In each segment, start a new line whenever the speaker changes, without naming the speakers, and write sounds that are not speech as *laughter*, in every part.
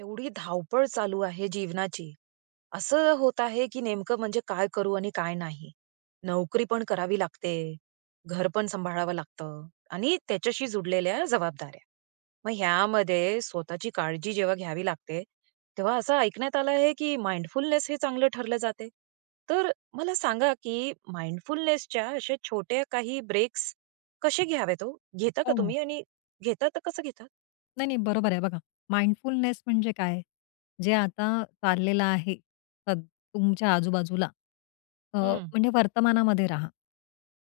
एवढी धावपळ चालू आहे जीवनाची. असं होत आहे, की नेमकं म्हणजे काय करू आणि काय नाही? नोकरी पण करावी लागते, घर पण सांभाळावं लागतं आणि त्याच्याशी जुडलेल्या जबाबदाऱ्या. मग ह्यामध्ये स्वतःची काळजी जेव्हा घ्यावी लागते, तेव्हा असं ऐकण्यात आलं आहे की माइंडफुलनेस हे चांगलं ठरलं जाते. तर अ, मला सांगा की माइंडफुलनेच्या असे छोटे काही ब्रेक्स कशे घ्यावेत हो? घेता का
हो, हो.
तुम्ही? आणि घेता तर कसं घेता?
नाही, नाही, बरोबर आहे. बघा, माइंडफुलनेस म्हणजे काय? जे आता चाललेलं आहे तद तुमच्या आजूबाजूला, अ,
हं.
म्हणजे वर्तमानामध्ये राहा.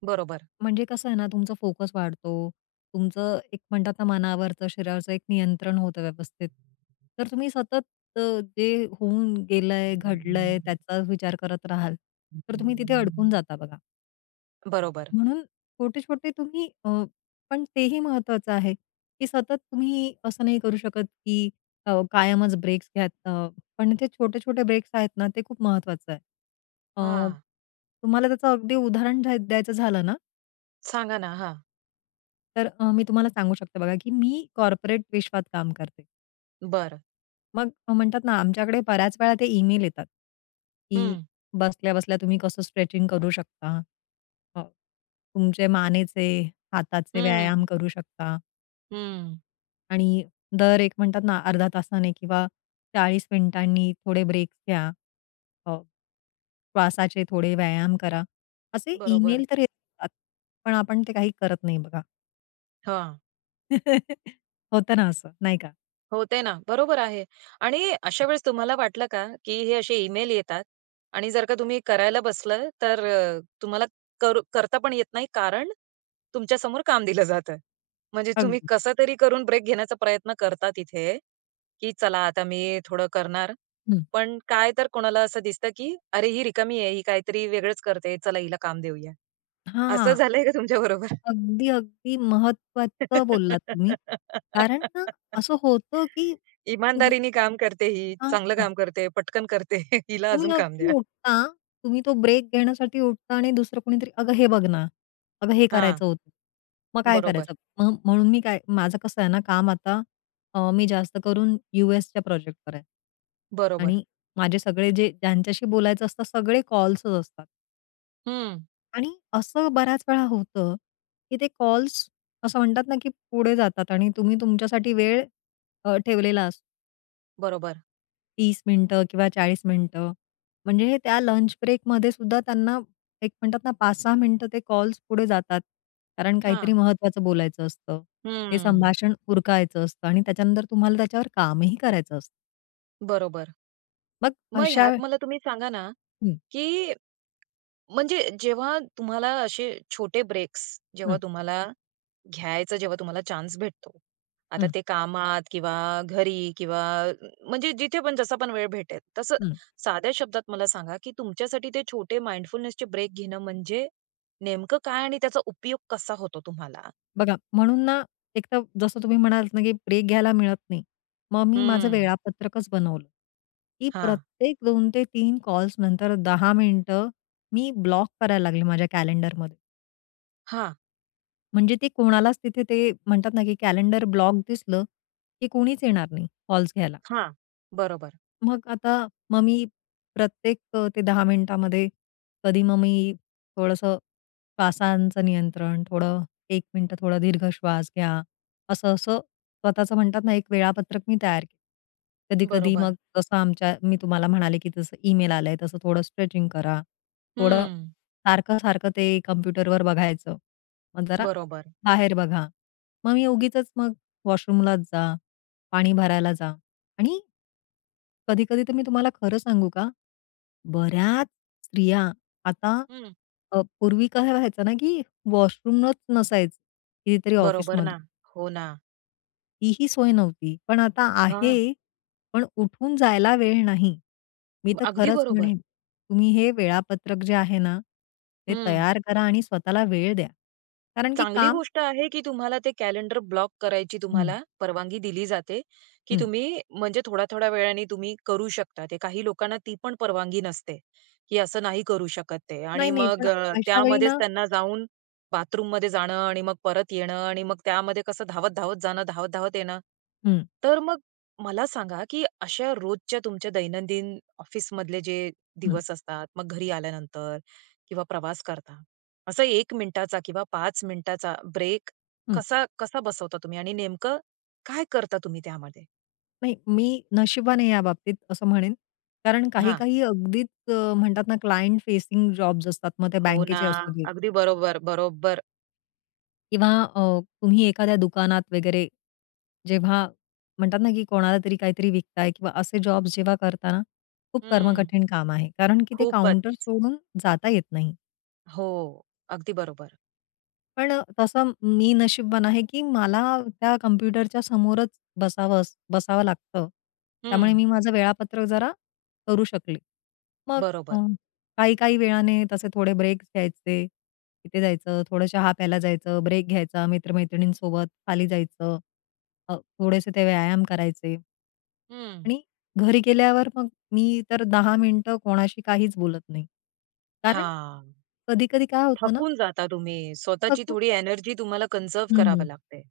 बरोबर.
म्हणजे कसं आहे ना, तुमचा फोकस वाढतो. तुमचं एक म्हणतात ना, मनावरचं, शरीरावरचं एक नियंत्रण होतं व्यवस्थित. तर तुम्ही सतत अ, ते होऊन गेलंय, घडलंय त्याचाच विचार करत राहाल, तर तुम्ही तिथे अडकून जाता बघा.
बरोबर.
म्हणून छोटे-छोटे तुम्ही अ, पण तेही महत्त्वाचं आहे, की सतत तुम्ही असं नाही करू शकत की अ, कायमच ब्रेक्स घ्यात अ, पण ते छोटे-छोटे ब्रेक्स आहेत ना, ते खूप महत्त्वाचं आहे. अ,
हां.
तुम्हाला त्याचं अगदी उदाहरण द्या द्यायचं झालं ना
सांगा ना. हां.
तर अ, मी तुम्हाला सांगू शकते बघा की मी कॉर्पोरेट विश्वात काम करते.
बरं.
मग म्हणतात ना, आमच्याकडे बऱ्याच वेळा ते ईमेल येतात की
हं.
"बसल्या-बसल्या तुम्ही कसं स्ट्रेचिंग करू शकता. अ, तुमचे मानेचे, हाताचे व्यायाम
हं.
करू शकता."
हं.
"आणि दर एक म्हणतात ना 0.5 तासाने किंवा 40 मिनिटांनी थोडे ब्रेक घ्या. अ, श्वासाचे थोडे व्यायाम करा." असे
बरोबर.
ईमेल तर येतात, पण आपण ते काही करत नाही बघा.
हां.
*chuckles* होतं ना असं, नाही का?
होते ना. बरोबर आहे आणि अशावेळेस तुम्हाला वाटलं का? की हे असे ईमेल येतात आणि जर का तुम्ही करायला बसलं, तर अ, तुम्हाला करू करता पण येत नाही, कारण तुमच्यासमोर काम दिलं जातं. म्हणजे तुम्ही
अगदी.
कसं तरी करून ब्रेक घेण्याचा प्रयत्न करता तिथे, की चला आता मी थोडं करणार,
हं.
पण काय तर कोणाला असं दिसतं की "अरे ही रिकामी आहे, ही काही तरी वेगळंच करतेय, चला हिला काम देऊया." असं
हां.
झालंय का तुमच्याबरोबर?
अगदी, अगदी महत्त्वाचं बोललात तुम्ही. कारण ना
*laughs*
असं होतं की तुम्ही
इमानदारीने काम करते ही,
हां,
चांगलं
हां.
काम करते, पटकन करते. *chuckles* हिला
तुम्ही
अजून काम
अगदी
द्या.
उठता, तुम्ही तो ब्रेक घेण्यासाठी उठता आणि दुसरं कोणीतरी, "अगं हे बघ ना. अगं हे
हां.
करायचं होतं. मग काय
बरोबर.
करायचं?" मग म्हणून मी काय माझं कसं आहे ना काम आता अ, मी जास्त करून यूएसच्या प्रोजेक्ट करायचे.
बरोबर.
आणि माझे सगळे जे ज्यांच्याशी बोलायचं असतं, सगळे कॉल्सच असतात.
हं.
आणि असं बऱ्याच वेळा होतं, की ते कॉल्स असं म्हणतात ना, की पुढे जातात आणि तुम्ही तुमच्यासाठी वेळ अ, ठेवलेला असतो.
बरोबर.
30 मिनिटं किंवा 40 मिनिटं. म्हणजे हे त्या लंच ब्रेकमध्ये सुद्धा त्यांना, एक म्हणतात ना, 5-6 मिनिटं ते कॉल्स पुढे जातात. कारण काहीतरी
हां.
महत्त्वाचं बोलायचं असतं. ते
हम्म.
संभाषण उरकायच असतं आणि त्याच्यानंतर तुम्हाला त्याच्यावर कामही करायचं असतं.
बरोबर.
मग
मग ह्यात
अशा
मला तुम्ही सांगा ना,
हं.
की म्हणजे जेव्हा तुम्हाला असे छोटे ब्रेक्स जेव्हा
हं.
तुम्हाला घ्यायचं जेव्हा तुम्हाला चान्स भेटतो, आता
हं.
ते कामात किंवा घरी किंवा अ, म्हणजे जिथे पण जसा पण वेळ भेटेल, तसं
हं.
साध्या शब्दात मला सांगा, की तुमच्यासाठी ते छोटे माइंडफुलनेसचे ब्रेक घेणं म्हणजे नेमकं काय? आणि त्याचा उपयोग कसा होतो तुम्हाला?
बघा, म्हणून ना, एक तर जसं तुम्ही म्हणालात ना, की ब्रेक घ्यायला मिळत नाही, मग मी माझं
हं.
वेळापत्रकच बनवलं, की
हां.
प्रत्येक 2-3 कॉल्स नंतर 10 मिनिटं मी ब्लॉक करायला लागले माझ्या कॅलेंडरमध्ये.
हां.
म्हणजे ते कोणालाच तिथे ते म्हणतात ना, की कॅलेंडर ब्लॉक दिसलं, की कोणीच येणार नाही कॉल्स घ्यायला.
हां, बरोबर.
मग आता मग मी प्रत्येक अ, त्या 10 मिनिटांमध्ये कधी मग मी थोडंसं श्वासाचं नियंत्रण, थोडं 1 मिनिटं थोडं दीर्घ श्वास घ्या, असं-असं स्वतःचं म्हणतात ना, एक वेळापत्रक मी तयार केलं. कधी-कधी
बरोबर.
मग तसं आमच्या मी तुम्हाला म्हणाले, की जसं ईमेल आलंय, तसं थोडं स्ट्रेचिंग करा, थोडं
हं.
सारखं-सारखं ते कॉम्प्युटरवर बघायचं, मग जरा
बरोबर.
बाहेर बघा. मग मी उगीचच मग वॉशरूमलाच जा, पाणी भरायला जा आणि कधी-कधी तर मी तुम्हाला खरं सांगू का? बऱ्याच स्त्रिया, आता
हं.
अ, पूर्वी काय व्हायचं ना, की वॉशरूमच नसायचं कितीतरी
बरोबर
ऑफिसमध्ये.
ना, हो ना.
तीही सोय नव्हती, पण आता
हां.
आहे, पण उठून जायला वेळ नाही. मी तर
*unintelligible* अगदी
खरंच
बरोबर.
म्हणेन, तुम्ही हे वेळापत्रक जे आहे ना, ते
हं.
तयार करा आणि स्वतःला वेळ द्या. कारण की
चांगली
काम
गोष्ट आहे, की तुम्हाला ते कॅलेंडर ब्लॉक करायची
हं.
तुम्हाला परवानगी दिली जाते, की
हं.
तुम्ही म्हणजे थोड्या-थोड्या वेळाने तुम्ही करू शकता ते. काही लोकांना ती पण परवानगी नसते, की असं नाही करू शकत ते आणि
नाही-नाही, पण
मग
अशा वेळी
त्यामध्येच
ना
त्यांना जाऊन बाथरूममध्ये जाणं आणि मग परत येणं आणि मग त्यामध्ये कसं धावत-धावत जाणं, धावत-धावत येणं.
हं.
तर मग मला सांगा, की अशा रोजच्या तुमच्या दैनंदिन ऑफिसमधले जे
हं.
दिवस असतात, मग घरी आल्यानंतर किंवा प्रवास करता. असा 1 मिनिटाचा किंवा 5 मिनिटाचा ब्रेक
हं.
कसा कसा बसवता तुम्ही? आणि नेमकं काय करता तुम्ही त्यामध्ये?
नाही, मी नशिबवान आहे या बाबतीत असं म्हणेन कारण काही
हां.
काही अगदीच अ, म्हणतात ना, क्लायंट फेसिंग जॉब्स असतात, मग ते
हो ना,
बँकेचे असू देत.
अगदी बरोबर, बरोबर.
किंवा अ, तुम्ही एखाद्या दुकानात वगैरे जेव्हा म्हणतात ना, की कोणाला तरी काहीतरी विकताय किंवा असे जॉब्स जेव्हा करताना खूप
हं,
कर्मकठीण काम आहे, कारण की ते
खूपच.
काउंटर सोडून जाता येत नाही.
हो, अगदी बरोबर.
पण तसं मी नशिबवान आहे, की मला त्या कॉम्प्युटरच्या समोरच बसावंस बसावं लागतं, त्यामुळे
हं.
मी माझं वेळापत्रक जरा करू शकले. मग अ,
बरोबर.
काही, काही वेळाने तसे थोडे ब्रेक्स घ्यायचे, तिथे जायचं, थोडं चहा प्यायला जायचं, ब्रेक घ्यायचा, मित्र-मैत्रिणींसोबत खाली जायचं, अ, थोडेसे ते व्यायाम करायचे
हं.
आणि घरी गेल्यावर मग मी तर 10 मिनिटं कोणाशी काहीच बोलत नाही. कारण
हां,
कधी-कधी काय होतं ना
थकून जाता तुम्ही स्वतःची
थकून
थोडी एनर्जी तुम्हाला कन्झर्व्ह करावं
हं.
लागतंय.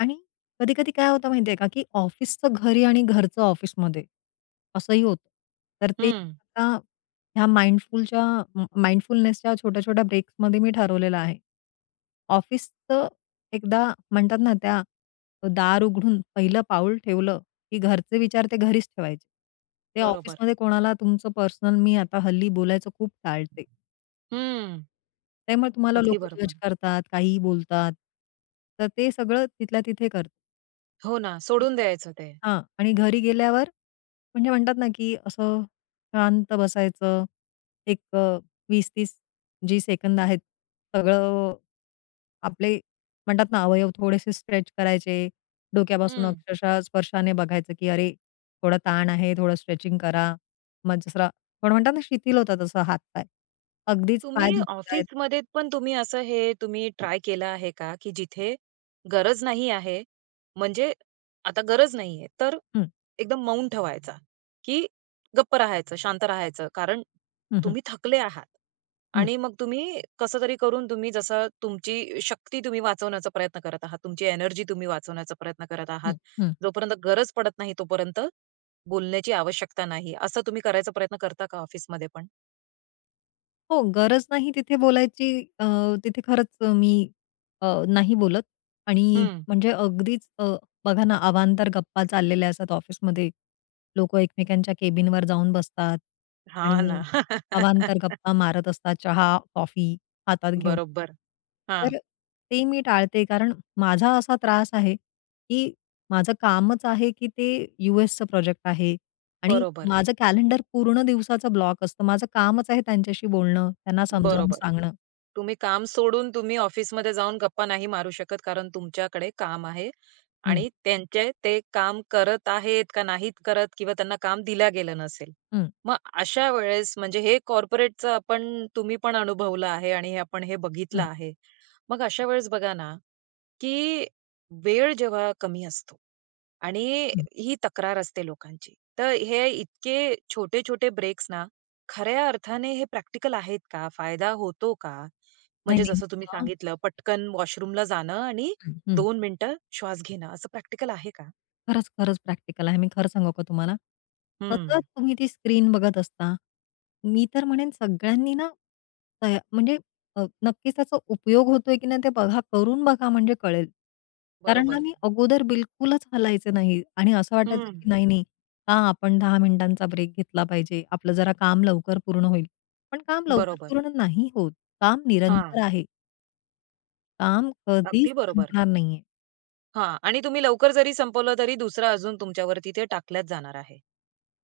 आणि कधी-कधी काय होतं माहिती आहे का, की ऑफिसचं घरी आणि घरचं ऑफिसमध्ये असंही होतं. तर ते
हं.
आता या माइंडफुलच्या माइंडफुलनेसच्या छोट्या छोट्या ब्रेकमध्ये मी ठरवलेलं आहे. ऑफिस तर एकदा म्हणतात ना, त्या दार उघडून पहिलं पाऊल ठेवलं की घरचे विचार ते घरीच ठेवायचे. ते
बरोबर.
ऑफिसमध्ये कोणाला तुमचं पर्सनल मी आता हल्ली बोलायचं खूप टाळते.
हं.
त्यामुळे तुम्हाला
अगदी
लोकं जज
बरोबर.
करतात, काहीही बोलतात. तर ते सगळं तिथल्या तिथे कर.
हो ना.
आई
सोडून
ग!
द्यायचं ते.
हां. आणि घरी गेल्यावर, म्हणजे म्हणतात ना, की असं शांत बसायचं. एक अ, 20-30 जे सेकंद आहेत. सगळं, आपले म्हणतात ना, अवयव थोडेसे स्ट्रेच करायचे. डोक्यापासून
हं.
अक्षरशः स्पर्शाने बघायचं, की अरे, थोडा ताण आहे. थोडं स्ट्रेचिंग करा, मग जसं रा पण म्हणतात ना, शिथिल होतात तसे हातपाय. अगदीच पाय
तुम्ही
दुखतायत.
ऑफिसमध्ये पण तुम्ही असं हे तुम्ही ट्राय केलं आहे का, की जिथे गरज नाही आहे, म्हणजे आता गरज नाहीये. तर
हं.
एकदम मौन ठेवायचं, की गप्प राहायचं, शांत राहायचं? कारण
हं, हं.
तुम्ही थकले आहात
हं.
आणि मग तुम्ही कसं तरी करून तुम्ही जसं तुमची शक्ती तुम्ही वाचवण्याचा प्रयत्न करत आहात, तुमची एनर्जी तुम्ही वाचवण्याचा प्रयत्न करत आहात.
हं, हं.
जोपर्यंत गरज पडत नाही, तोपर्यंत बोलण्याची आवश्यकता नाही, असं तुम्ही करायचा प्रयत्न करता का ऑफिसमध्ये पण?
हो. गरज नाही तिथे बोलायची अ, तिथे खरंच मी अ, नाही बोलत आणि
हं.
म्हणजे अगदीच अ, बघा ना, अवांतर गप्पा चाललेल्या असतात ऑफिसमध्ये, लोक एकमेकांच्या कॅबिनवर जाऊन बसतात
हां
आणि
ना.
अवांतर
*laughs*
गप्पा मारत असतात, चहा-कॉफी हातात घेऊन.
बरोबर. हां.
तर ते मी टाळते. कारण माझा असा त्रास आहे, की माझं कामच आहे, की ते यूएसचं प्रोजेक्ट आहे आणि
बरोबर.
माझं कॅलेंडर पूर्ण दिवसाचा ब्लॉक असतं. माझं कामच आहे त्यांच्याशी बोलणं, त्यांना समजावून
बरोबर.
सांगणं.
तुम्ही काम सोडून तुम्ही ऑफिसमध्ये जाऊन गप्पा नाही मारू शकत, कारण तुमच्याकडे काम आहे
हं.
आणि त्यांचे ते काम करत आहेत का नाहीत करत किंवा त्यांना काम दिलं गेलं नसेल.
हं.
मग अशा वेळेस, म्हणजे हे कॉर्पोरेटचं आपण तुम्ही पण अनुभवलं आहे आणि आपण हे बघितलं
हं.
आहे. मग अशा वेळेस बघा ना, की वेळ जेव्हा कमी असतो. आणि
हं.
ही तक्रार असते लोकांची, तर हे इतके छोटे-छोटे ब्रेक ना खऱ्या अर्थाने हे प्रॅक्टिकल आहेत का? फायदा होतो का?
नाही,
म्हणजे जसं तुम्ही
नाही. *unintelligible*
सांगितलं, पटकन वॉशरूमला जाणं आणि
अहं
2 मिनिटं श्वास घेणं, असं प्रॅक्टिकल आहे का?
खरंच, खरंच. प्रॅक्टिकल आहे. मी खरं सांगू का तुम्हाला, सतत
हं.
तुम्ही ती स्क्रीन बघत असता, मी तर म्हणेन सगळ्यांनी ना, तया म्हणजे अ, नक्कीच त्याचा उपयोग होतोय, की नाही ते बघा. करून बघा, म्हणजे कळेल. कारण ना,
बरोबर.
मी अगोदर बिलकुलच हलायचं नाही आणि असं वाटायचं,
हं.
की नाही, नाही, का आपण 10 मिनिटांचा ब्रेक घेतला पाहिजे? आपलं जरा काम लवकर पूर्ण होईल. पण काम लवकर
बरोबर.
पूर्ण नाही होत. काम निरंतर
हां.
आहे. काम कधीच
अगदी बरोबर.
संपणार नाहीये.
हां. आणि तुम्ही लवकर जरी संपवलं, तरी दुसरं अजून तुमच्यावरती, ते टाकलंच जाणार आहे.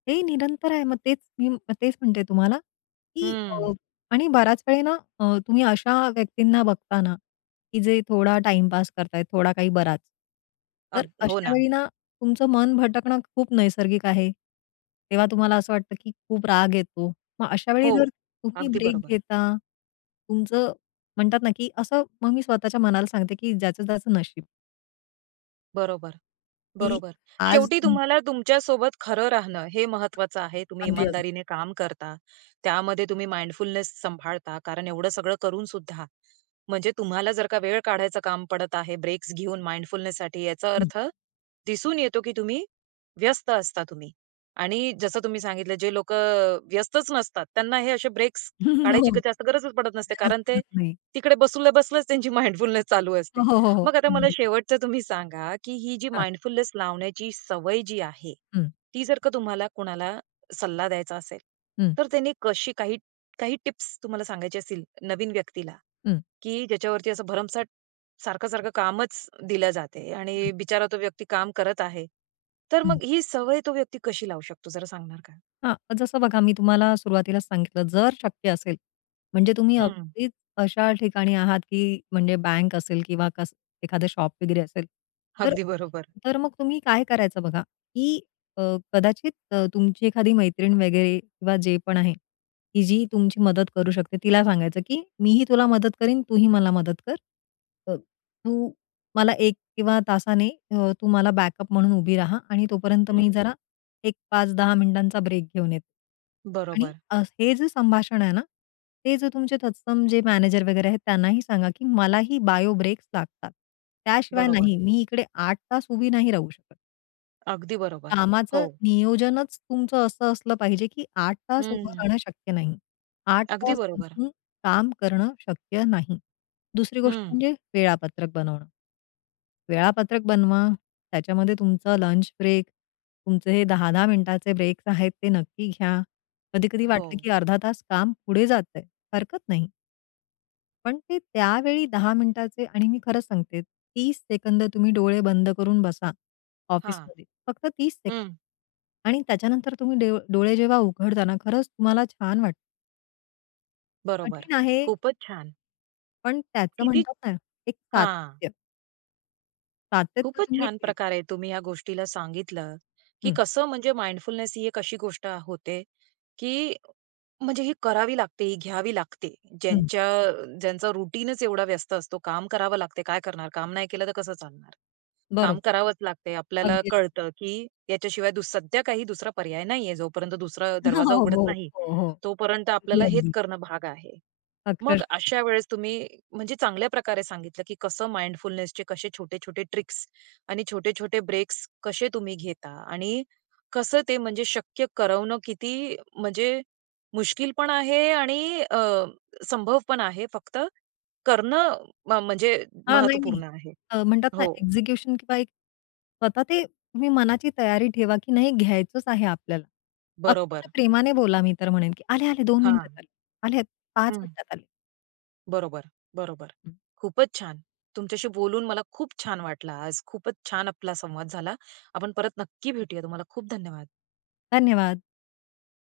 हे निरंतर आहे. मग तेच मी तेच म्हणते तुम्हाला, की अ,
हं.
आणि बऱ्याच वेळी ना अ, तुम्ही अशा व्यक्तींना बघताना, की जे थोडा टाइमपास करतायेत, थोडा काही बराच. तर
अग हो
अश्या
ना.
वेळी ना, तुमचं मन भटकणं खूप नैसर्गिक आहे. तेव्हा तुम्हाला असं वाटतं, की खूप राग येतो. मग अशा वेळी
हो.
जर तुम्ही
अगदी
ब्रेक
बरोबर.
घेता, तुमचं म्हणतात ना, की असं, मग मी स्वतःच्या मनाला सांगते, की "ज्याचं त्याचं नशीब."
बरोबर.
की
बरोबर.
आज
शेवटी
हं.
तुम्हाला तुमच्यासोबत खरं राहणं, हे महत्त्वाचं आहे. तुम्ही
अगदी, अग
इमानदारीने काम करता, त्यामध्ये तुम्ही माइंडफुलनेस सांभाळता, कारण एवढं सगळं करून सुद्धा, म्हणजे तुम्हाला जर का वेळ काढायचं काम पडत आहे, ब्रेक्स घेऊन माइंडफुलनेससाठी याचा
हं.
अर्थ दिसून येतो, की तुम्ही, व्यस्त असता तुम्ही. आणि जसं
अगदी.
तुम्ही सांगितलं, जे लोकं अ, व्यस्तच नसतात, त्यांना हे असे ब्रेक्स
हो.
काढायची जास्त गरजच पडत नसते,
गरज
कारण ते
पडत नाही.
तिकडे बसल्या, बसल्याच त्यांची माइंडफुलनेस चालू
हो,
असते.
हो, हो, हो.
मग आता मला
अगदी.
शेवटचं तुम्ही सांगा, की ही जी
हां.
माइंडफुलनेस लावण्याची सवय जी आहे,
हं.
ती जर का तुम्हाला कुणाला सल्ला द्यायचा असेल,
हं.
तर त्यांनी कशी काही काही टिप्स तुम्हाला सांगायची असतील नवीन व्यक्तीला,
हं.
की ज्याच्यावरती असं भरमसाट सारखं-सारखं असं कामच दिलं जाते
हं.
आणि बिचारा तो व्यक्ती काम करत आहे. तर
हं.
मग ही सवय तो व्यक्ती कशी लावू शकतो, जरा सांगणार का?
हां, जसं बघा मी तुम्हाला सुरुवातीलाच सांगितलं, जर शक्य असेल, म्हणजे तुम्ही
हं.
अगदीच अशा ठिकाणी आहात, की म्हणजे बँक असेल किंवा कसं एखादं शॉप वगैरे असेल. तर
अगदी बरोबर.
तर मग तुम्ही काय करायचं बघा, की अ, कदाचित अ, तुमची एखादी मैत्रीण वगैरे किंवा जे पण आहे, की जी तुमची मदत करू शकते. तिला सांगायचं, की "मी ही तुला मदत करीन, तू ही मला मदत कर, अ, तू मला एक किंवा तासाने अ, तू मला बॅकअप म्हणून उभी राहा आणि तोपर्यंत मी
हं.
जरा एक 5, 10 मिनिटांचा ब्रेक घेऊन येते." आणि
बरोबर.
अ, हे जे संभाषण आहे ना, हे जर तुमचे तत्सम जे मॅनेजर वगैरे आहेत, त्यांनाही सांगा, की मला ही बायो ब्रेक लागतात. त्याशिवाय
बरोबर.
नाही, मी इकडे 8 तास उभी नाही राहू शकत.
अगदी बरोबर.
कामाचं
हो.
नियोजनच तुमचं असं असलं पाहिजे, की 8 तास उभं
हं.
राहणं शक्य नाही. 8
अगदी बरोबर.
बसून काम करणं शक्य नाही. दुसरी गोष्ट
हं.
म्हणजे वेळापत्रक बनवणं. वेळापत्रक बनवा, त्याच्यामध्ये तुमचा लंच ब्रेक, तुमचे हे 10-10 मिनिटांचे ब्रेक आहेत ते नक्की घ्या. कधी-कधी वाटलं,
हो.
की अर्धा तास काम पुढे जातंय. हरकत नाही. पण ते त्यावेळी 10 मिनिटांचे आणि मी खरंच सांगते, 30 सेकंद तुम्ही डोळे बंद करून बसा
हां.
ऑफिसमध्ये, फक्त 30 सेकंद.
हं.
आणि त्याच्यानंतर तुम्ही ड डोळे जेव्हा उघडता ना, खरंच तुम्हाला छान वाटतं.
बरोबर.
कठीण आहे.
खूपच छान!
पण त्याचं
किती,
म्हणतात ना एक
हां.
सातत्य. सातत्य
खूपच
तुम्ही
छान
ठेवा.
प्रकारे तुम्ही या गोष्टीला सांगितलं की
हं.
कसं म्हणजे माइंडफुलनेस ही एक अशी गोष्ट अ, होते की म्हणजे ही करावी लागते, ही घ्यावी लागते.
हं.
ज्यांच्या ज्यांचा रुटीनच एवढा व्यस्त असतो, काम करावे लागते, काय करणार? काम नाही केलं तर कसं चालणार? काम
बरोबर.
करावंच लागते. आपल्याला
अगदी.
कळतं, की याच्याशिवाय दुस सध्या काही दुसरा पर्याय नाही आहे. जोपर्यंत दुसरा
*laughs*
दरवाजा
हो,
उघडत
हो.
नाही
हो.
तोपर्यंत
अगदी,
आपल्याला हेच
अगदी.
करणं भाग आहे. मग
अक्षरशः.
अशा वेळेस तुम्ही, म्हणजे चांगल्या प्रकारे सांगितलं की कसं माइंडफुलनेसचे कसे छोटे-छोटे ट्रिक्स आणि छोटे-छोटे ब्रेक्स कसे तुम्ही घेता? आणि कसं ते म्हणजे शक्य करवणं किती म्हणजे मुश्किल पण आहे आणि अ, संभव पण आहे, फक्त करणं म म्हणजे
हां. नाही, नाही.
महत्त्वपूर्ण आहे.
अ, म्हणतात ना
हो.
एक्झिक्युशन किंवा एक स्वतः ते तुम्ही मनाची तयारी ठेवा, की नाही घ्यायचंच आहे आपल्याला. अतिशय
बरोबर.
प्रेमाने बोला. मी तर म्हणेन की आले, आले, 2 मिनिटांत
हां.
आले. आले, 5
हं.
मिनिटांत आले.
बरोबर, बरोबर. खूपच छान! तुमच्याशी बोलून मला खूप छान वाटलं आज. खूपच छान आपला संवाद झाला. आपण परत नक्की भेटूया, तुम्हाला खूप धन्यवाद.
धन्यवाद.